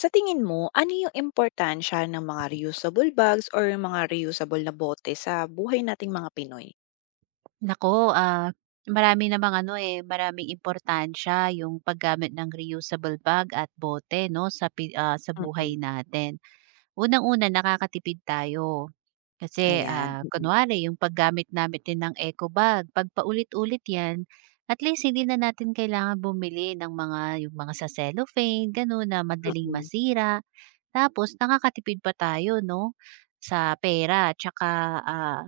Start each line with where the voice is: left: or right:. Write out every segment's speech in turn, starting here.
left: Sa tingin mo, ano yung importansya ng mga reusable bags or mga reusable na bote sa buhay nating mga Pinoy?
right: Nako, marami namang ano, maraming importansya yung paggamit ng reusable bag at bote 'no sa sa
left: Mm.
right: buhay natin. Unang-una nakakatipid tayo. Kasi,
left: Ayan, mm.
right: kunwari yung paggamit natin ng eco bag 'pag paulit-ulit 'yan, at least hindi na natin kailangan bumili ng mga yung mga sa cellophane gano'n na madaling
left: Mm.
right: masira. Tapos nakakatipid pa tayo 'no, sa pera 'tsaka, ah,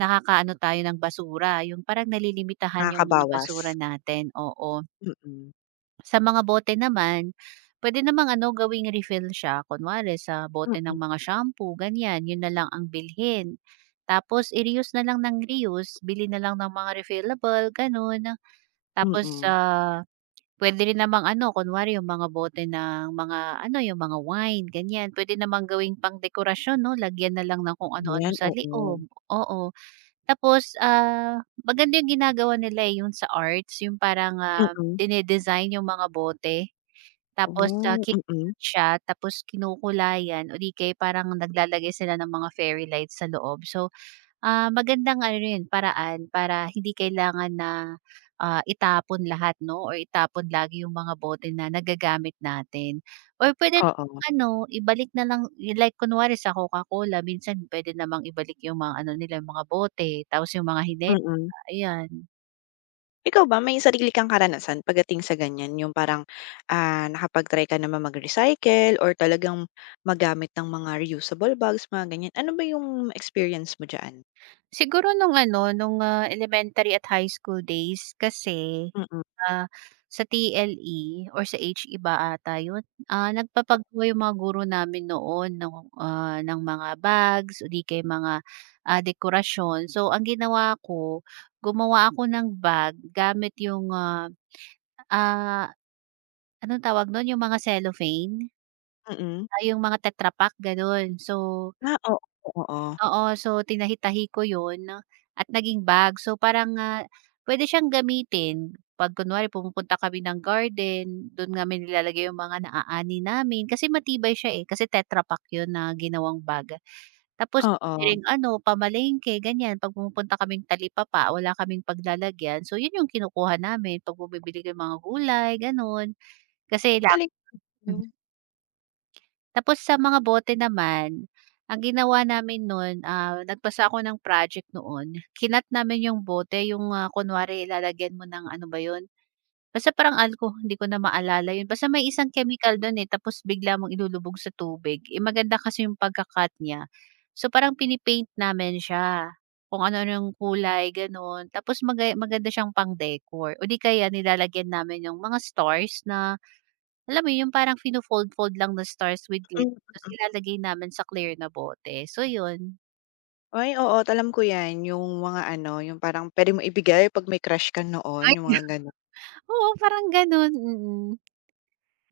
right: nakakaano tayo ng basura, yung parang nalilimitahan yung mga
left: Nakakabawas.
right: basura natin, oo.
left: Mm.
right: Sa mga bote naman, pwede namang ano, gawing refill siya. Kunwari sa bote ng
left: Mm.
right: mga shampoo, ganyan, yun na lang ang bilhin. Tapos i-reuse na lang ng reuse, bili na lang ng mga refillable, gano'n. Tapos,
left: Mm.
right: puwede rin namang ano, kunwari yung mga bote ng mga ano, yung mga wine, ganyan. Pwede namang gawing pangdekorasyon 'no, lagyan na lang ng kung ano-ano
left: Ayan,
right: sa
left: oo.
right: liog, oo. Tapos, maganda yung ginagawa nila, eh, yung sa arts, yung parang,
left: Mm.
right: dine-design yung mga bote tapos,
left: Oh,
right: kinakat
left: mm.
right: siya tapos kinukulayan o di kaya parang naglalagay sila ng mga fairy lights sa loob. So, magandang ano rin paraan para hindi kailangan na, itapon lahat 'no or itapon lagi yung mga bote na nagagamit natin or pwede
left: Oo,
right: ano, ibalik na lang like kunwari sa Coca-Cola minsan pwede namang ibalik yung mga ano nila, yung mga bote tapos yung mga hinela,
left: mm.
right: ayan.
left: Ikaw ba may sarili kang karanasan pagdating sa ganyan, yung parang, nakapag-try ka naman mag-recycle or talagang magamit ng mga reusable bags, mga ganyan? Ano ba yung experience mo diyan?
right: Siguro nung ano, nung, elementary at high school days kasi,
left: Mm,
right: ah, sa TLE or sa HE ba ata yun, nagpapagawa yung mga guro namin noon ng, ng mga bags o di kaya mga, dekorasyon. So, ang ginawa ko, gumawa ako ng bag gamit yung, ah, anong tawag nun, yung mga cellophane,
left: mm.
right: yung mga tetrapak Pak, ganun. So
left: Ah, oo, oo.
right: oo, so tinahi-tahi ko 'yun at naging bag. So parang, pwede siyang gamitin 'pag kunwari pumupunta kami ng garden, do'n namin nilalagay 'yung mga naaani namin kasi matibay siya, eh, kasi Tetra Pak 'yun na ginawang bag. Tapos puwede
left: Oo.
right: ring ano, pamalengke ganiyan, 'pag pumupunta kaming talipapa, wala kaming paglalagyan, so 'yun 'yung kinukuha namin 'pag bumibili kami mga gulay gano'n, kasi
left: Ang
right: la
left: galing mo.
right: Tapos sa mga bote naman, ang ginawa namin noon nagpasa ako ng project noon. Kinat namin yung bote, yung, kunwari lalagyan mo ng ano ba yun, basta parang hindi ko na maalala yun. Basta may isang chemical dun, eh, tapos bigla mong ilulubog sa tubig. Eh, maganda kasi yung pagka niya. So, parang pinipaint namin siya, kung ano-ano yung kulay, gano'n. Tapos maganda siyang pang-decor o di kaya nilalagyan namin yung mga stars na alam mo yung parang fino-fold-fold lang na stars with glitter
left: Hmm.
right: tapos ilalagay namin sa clear na bote, so yun.
left: Ay, oo, alam ko 'yan, yung mga ano, yung parang puwede mo ibigay 'pag may crush ka noon, yung
right: Ay.
left: mga gan.
right: Oo, parang gano'n, mm,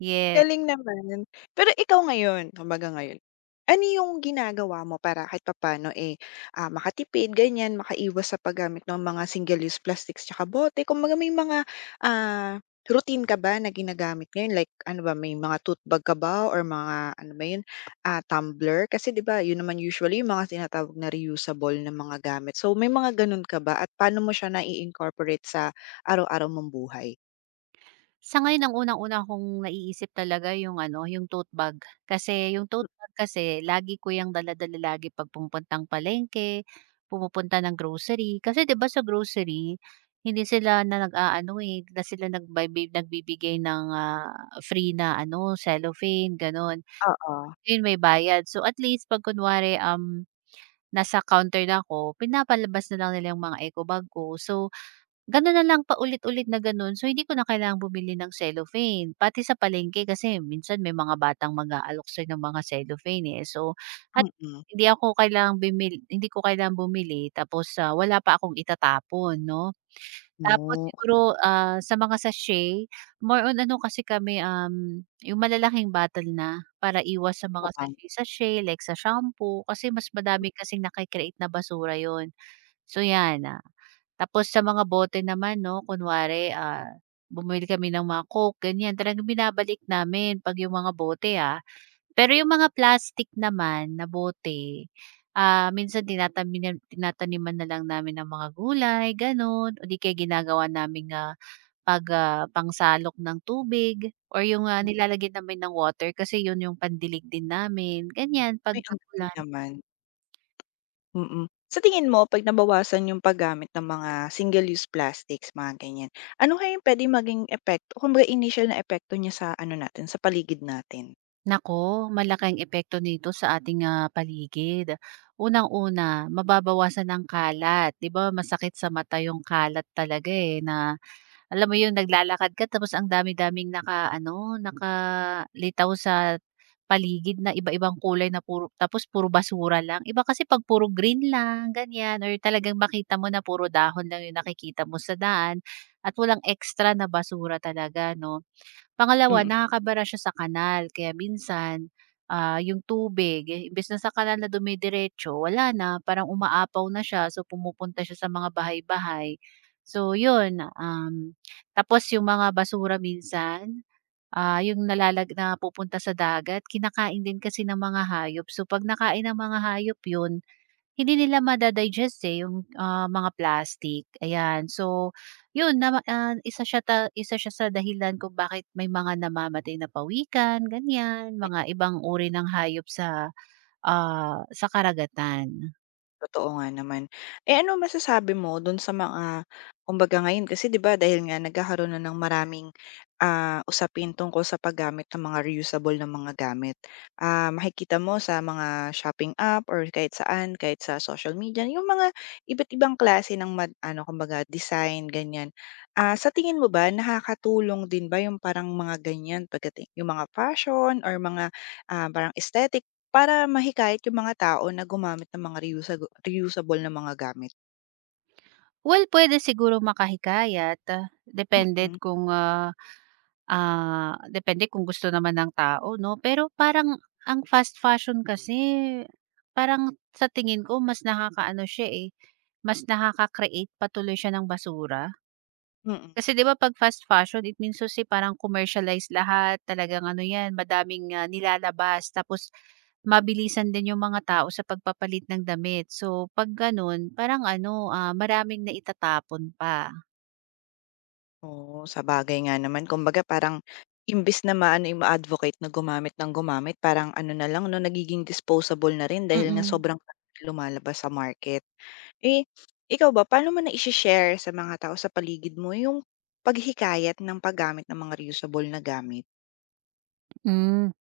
right: yes.
left: Galing naman. Pero ikaw ngayon, kumbaga ngayon, ano yung ginagawa mo para kahit papaano, eh, makatipid ganyan, makaiwas sa paggamit ng mga single-use plastics tsaka bote? Kumbaga may mga, ah, routine ka ba na ginagamit ngayon like ano ba, may mga tote bag ka ba or mga ano ba yun, tumbler? Kasi 'di ba yun naman usually yung mga tinatawag na reusable na mga gamit. So may mga ganun ka ba at paano mo siya nai-incorporate sa araw-araw mong buhay?
right: Sa ngayon ang unang-una kong naiisip talaga yung ano, yung tote bag. Kasi yung
left: Hmm,
right: tote bag kasi lagi ko yung dala-dala lagi 'pag pumupuntang palengke, pumupunta ng grocery. Kasi 'di ba sa grocery, hindi sila na nag-aano, eh, hindi na sila nagbibigay ng, free na ano, cellophane gano'n.
left: oo,
right: Ayun, may bayad. So, at least 'pag kunwari, nasa counter na ako, pinapalabas na lang nila yung mga eco bag ko. So, gano'n na lang paulit-ulit na gano'n. So, hindi ko na kailangang bumili ng cellophane. Pati sa palengke kasi minsan may mga batang mag-aalok-sir ng mga cellophane, eh. So, at
left: mm.
right: hindi ako kailangang bumili hindi ko kailangang bumili tapos, wala pa akong itatapon, 'no? Tapos
left: Oh.
right: siguro, sa mga sachet, more on ano kasi kami, yung malalaking bottle na para iwas sa mga
left: Oo, ah.
right: sachet-sachet like sa shampoo kasi mas madami kasing naki na basura yon. So yan, tapos sa mga bote naman 'no, kunwari, bumili kami ng mga Coke ganyan, talagang binabalik namin 'pag yung mga bote, ah. Pero yung mga plastic naman na bote, minsan tinataniman na lang namin ng mga gulay gano'n o di kaya ginagawa namin nga pag, pangsalok ng tubig or yung,
left: Hmm.
right: nilalagyan namin ng water kasi yun yung pandilig din namin, ganyan pag
left: Uy, ang galing
right: tag-ulan.
left: naman, mm. Sa tingin mo 'pag nabawasan yung paggamit ng mga single-use plastics, mga ganyan, ano kaya yung puwedeng maging epekto kumbaga initial na epekto niya sa ano natin, sa paligid natin?
right: Malaking epekto nito sa ating, paligid. Unang-una, mababawasan ng kalat, 'di ba masakit sa mata yung kalat talaga, eh, na alam mo 'yun, naglalakad ka tapos ang dami-daming nakaano, nakalitaw sa paligid na iba-ibang kulay na puro tapos puro basura lang. Iba kasi 'pag puro green lang, ganiyan or talagang makita mo na puro dahon lang 'yung nakikita mo sa daan at walang extra na basura talaga 'no. Pangalawa,
left: Mm.
right: nakakabara siya sa kanal kaya minsan, yung tubig, eh, imbes na sa kanal na dumidiretso wala na, parang umaapaw na siya so pumupunta siya sa mga bahay-bahay. So yun, tapos yung mga basura minsan, yung nalalag na napupunta sa dagat kinakain din kasi ng mga hayop so 'pag nakain ng mga hayop yun, hindi nila madadigest eh, yung, mga plastic, ayan. So, yun nama isa siya sa dahilan kung bakit may mga namamatay na pawikan, ganyan, mga ibang uri ng hayop sa, sa karagatan.
left: Totoo nga naman. Eh, ano masasabi mo dun sa mga kumbaga ngayon kasi 'di ba dahil nga nagkakaroon na ng maraming, usapin tungkol sa paggamit ng mga reusable na mga gamit. Makikita mo sa mga shopping app or kahit saan, kahit sa social media, yung mga iba't ibang klase ng ano kumbaga design, ganyan. Sa tingin mo ba nakakatulong din ba yung parang mga ganyan pagdating yung mga fashion or mga, parang aesthetic para mahikayat yung mga tao na gumamit ng mga reusable na mga gamit.
right: Well, pwede siguro makahikayat, depende
left: Mm,
right: kung, depende kung gusto naman ng tao 'no, pero parang ang fast fashion kasi parang sa tingin ko mas nakakaano siya, eh, mas nakaka-create patuloy siya ng basura.
left: mm.
right: Kasi 'di ba 'pag fast fashion it means to say parang commercialized lahat, talagang ano 'yan madaming, nilalabas tapos mabilisan din yung mga tao sa pagpapalit ng damit. So 'pag gano'n parang ano, maraming naitatapon pa,
left: Oo, sabagay nga naman kumbaga parang imbis na maano, eh, ma-advocate na gumamit ng gumamit parang ano na lang 'no, nagiging disposable na rin dahil nga
right: mm.
left: sobrang dami na lumalabas sa market. Eh, ikaw ba paano mo naishi-share sa mga tao sa paligid mo yung paghikayat ng paggamit ng mga reusable na gamit?
right: Hmm.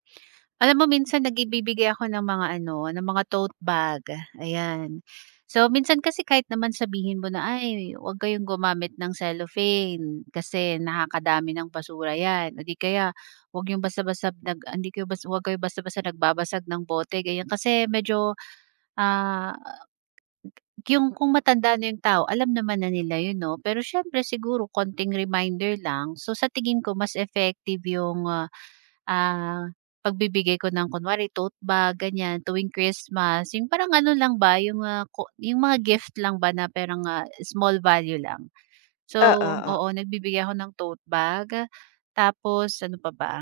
right: Alam mo minsan nagibibigay ako ng mga ano, ng mga tote bag, ayan. So, minsan kasi kahit naman sabihin mo na, "Ay, huwag kayong gumamit ng cellophane kasi nakakadami ng basura 'yan." O di kaya, "Huwag yung basta-basta nag hindi kayo bas huwag kayo basta-basta nagbabasag ng bote." Ganyan. Kasi medyo, ah, yung kung matanda na yung tao, alam naman na nila 'yun 'no. Pero syempre siguro konting reminder lang. So, sa tingin ko mas effective yung, ah, pagbibigay ko ng kunwari tote bag ganyan tuwing Christmas, yung parang ano lang ba yung, ko yung mga gift lang ba na parang, small value lang. So,
left: Oo, oo.
right: oo nagbibigay ako ng tote bag, tapos ano pa ba?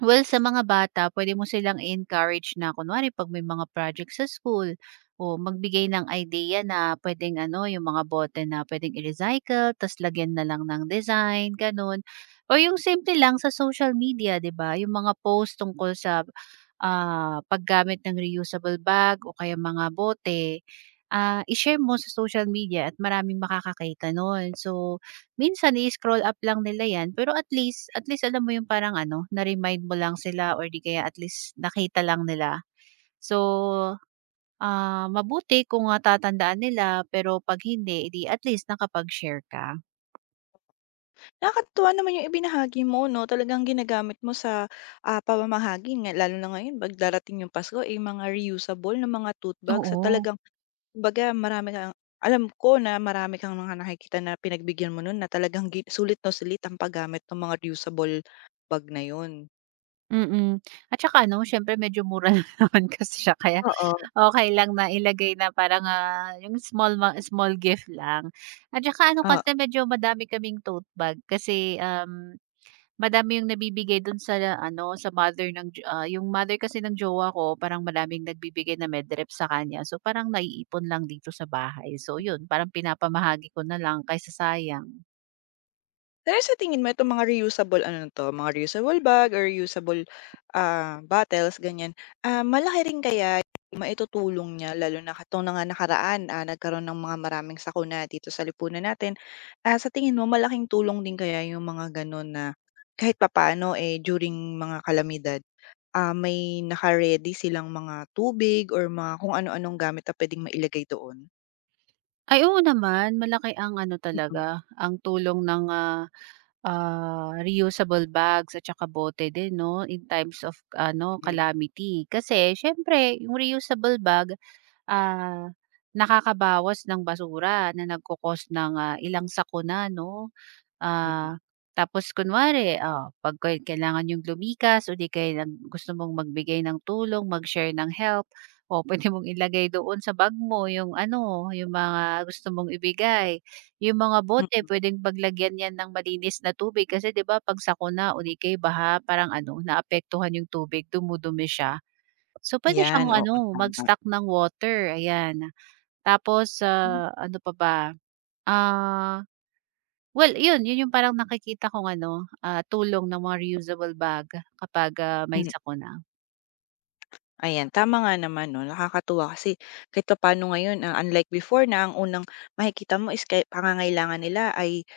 right: Well, sa mga bata pwede mo silang encourage na kunwari 'pag may mga project sa school o magbigay ng idea na puwedeng ano, yung mga bote na puwedeng i-recycle ta's lagyan na lang ng design, gano'n. O yung simple lang sa social media, 'di ba, yung mga post tungkol sa, paggamit ng reusable bag o kaya mga bote, i-share mo sa social media at maraming makakakita nun. So minsan i-scroll up lang nila 'yan, pero at least alam mo 'yung parang ano, na-remind mo lang sila or 'di kaya at least nakita lang nila. So, mabuti kung, tatandaan nila pero 'pag hindi, eh, 'di at least nakapag-share ka.
left: Nakakatuwa naman yung ibinahagi mo 'no, talagang ginagamit mo sa, pamamahagi nga lalo na ngayon 'pag darating yung Pasko, eh, mga reusable na mga tote bags sa
right: Oo,
left: talagang kumbaga marami kang alam ko na marami kang mga nakikita na pinagbigyan mo nun na talagang sulit na sulit ang paggamit ng mga reusable bag na yun.
right: mm. Mm. At saka ano, siyempre medyo mura lang naman kasi siya kaya okey lang na ilagay na parang, 'yung small gift lang. At saka ano
left: Oo.
right: kasi medyo madami kaming tote bag kasi, um. Madami yung nabibigay dun sa ano, sa mother ng jo ah, yung mother kasi ng jowa ko parang maraming nagbibigay na medrep sa kanya. So, parang naiipon lang dito sa bahay. So, yun parang pinapamahagi ko na lang kaysa sayang.
left: Pero sa tingin mo itong mga reusable ano 'to, mga reusable bag or reusable, bottles ganyan, malaki rin kaya yung maitutulong niya lalo na katong na nga nakaraan, nagkaroon ng mga maraming sakuna dito sa lipunan natin. Sa tingin mo malaking tulong din kaya yung mga gano'n na kahit papaano, eh, during mga kalamidad, may naka silang mga tubig or mga kung ano-anong gamit na puwedeng mailagay doon?
right: Ay, oo naman malaki ang ano
left: Mm,
right: talaga, ang tulong ng, reusable bags at saka bote din 'no, in times of ano,
left: mm,
right: calamity. Kasi siyempre yung reusable bag, ah, nakakabawas ng basura na nagko ng, ilang sakuna 'no.
left: mm,
right: Ah, tapos kunwari, 'pag kailangan niyong lumikas o di kaya gusto mong magbigay ng tulong, mag-share ng help, o pwede mong ilagay doon sa bag mo yung ano, yung mga gusto mong ibigay. Yung mga bote
left: mm.
right: puwedeng paglagyan 'yan ng malinis na tubig kasi 'di ba 'pag sakuna o di kaya baha parang ano, naapektuhan yung tubig, dumudumi siya. So, pwede siyang
left: Ayan, oo,
right: ano,
left: tama.
right: mag-stock ng water, ayan. Tapos, ano pa ba, ah well, yun, yun yung parang nakikita kong ano, tulong ng mga reusable bag kapag, may
left: Mm.
right: sakuna.
left: Ayan, tama nga naman 'no, nakakatuwa kasi kahit papaano ngayon, unlike before na ang unang makikita mo is kay pangangailangan nila ay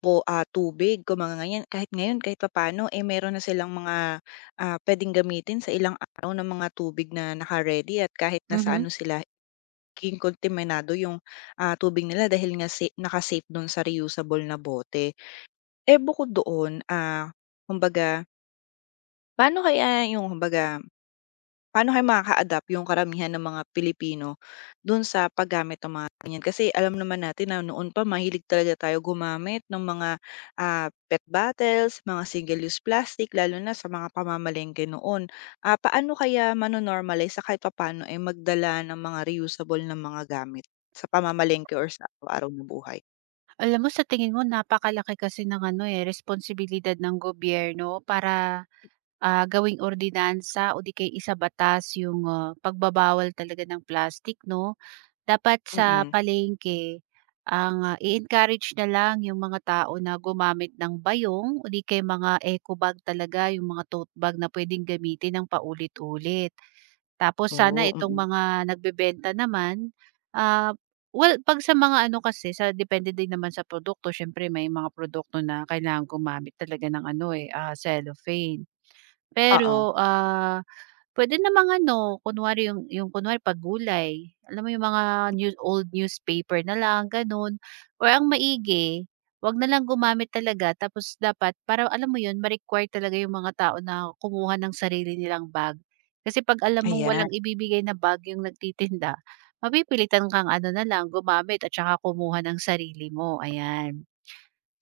left: po tubig kung mga ganyan. Kahit ngayon, kahit paano, eh, meron na silang mga, puwedeng gamitin sa ilang araw na mga tubig na naka-ready at kahit nasa
right: Mhm.
left: ano sila, nagiging kontaminado yung, tubig nila dahil nga sa naka-safe do'n sa reusable na bote. Eh, bukod doon, kumbaga, paano kaya yung kumbaga Paano kaya makaka-adapt yung karamihan ng mga Pilipino dun sa paggamit ng mga ganyan? Kasi alam naman natin na noon pa mahilig talaga tayo gumamit ng mga, PET bottles, mga single-use plastic lalo na sa mga pamamalengke noon. Paano kaya mano-normalize sa kahit paano ay magdala ng mga reusable na mga gamit sa pamamalengke or sa araw-araw na buhay?
right: Alam mo sa tingin mo napakalaki kasi ng ano, eh, responsibilidad ng gobyerno para, gawing ordinansa o di kay isa batas yung, pagbabawal talaga ng plastic 'no. Dapat sa
left: Mm.
right: palengke ang, i-encourage na lang yung mga tao na gumamit ng bayong o di kaya mga eco bag talaga, yung mga tote bag na puwedeng gamitin ng paulit-ulit. Tapos sana
left: Oo,
right: itong
left: mm.
right: mga nagbebenta naman, ah, well, 'pag sa mga ano kasi sa depende din naman sa produkto siyempre may mga produkto na kailangan gumamit talaga ng ano, eh, cellophane.
left: Oo,
right: Pero, puwede namang ano, kunwari yung kunwari 'pag gulay, alam mo yung mga newspaper na lang gano'n or ang maigi, 'wag na lang gumamit talaga tapos dapat para alam mo yun ma-require talaga yung mga tao na kumuha ng sarili nilang bag. Kasi 'pag alam mong
left: ayan.
right: walang ibibigay na bag yung nagtitinda, mapipilitan kang ano na lang gumamit at saka kumuha ng sarili mo, ayan.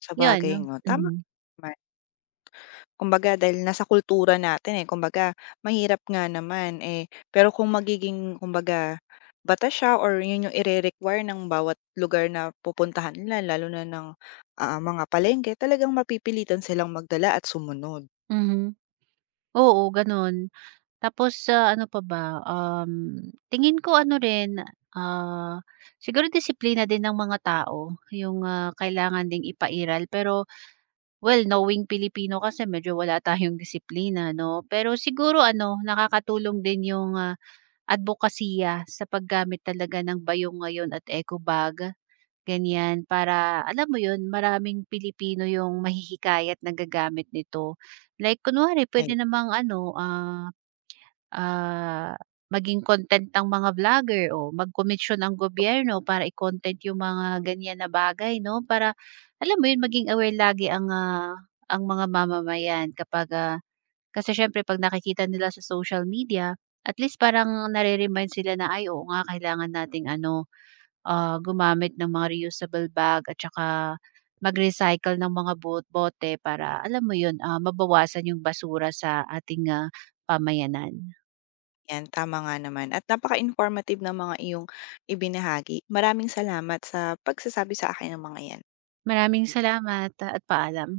left: Sa
right: Yun,
left: bagay
right: no?
left: 'no, tama.
right: Mhm.
left: Kumbaga dahil nasa kultura natin, eh, kumbaga mahirap nga naman, eh, pero kung magiging kumbaga bata siya or yun yung ire-require ng bawat lugar na pupuntahan nila lalo na ng, mga palengke talagang mapipilitan silang magdala at sumunod.
right: Mhm. Oo, gano'n. Tapos sa ano pa ba, tingin ko ano rin, ah, siguro disiplina din ng mga tao yung, kailangan ding ipairal pero well knowing Pilipino kasi medyo wala tayong disiplina 'no. Pero siguro ano nakakatulong din yung, adbokasya sa paggamit talaga ng bayong ngayon at eco bag, ganyan. Para alam mo yun maraming Pilipino yung mahihikayat na gagamit nito. Like kunwari puwede
left: Ay
right: namang ano, ah, maging content ang mga vlogger o mag-komisyon ang gobyerno para i-content yung mga ganyan na bagay 'no, para alam mo yun maging aware lagi ang, ang mga mamamayan kapag, kasi siyempre 'pag nakikita nila sa social media at least parang nare-remind sila na, "Ay oo nga kailangan nating ano, gumamit ng mga reusable bag at saka mag-recycle ng mga bote para alam mo yun, mabawasan yung basura sa ating, pamayanan."
left: yan, tama nga naman at napaka-informative ng mga iyong ibinahagi. Maraming salamat sa pagsasabi sa akin ng mga yan.
right: Maraming salamat, at paalam.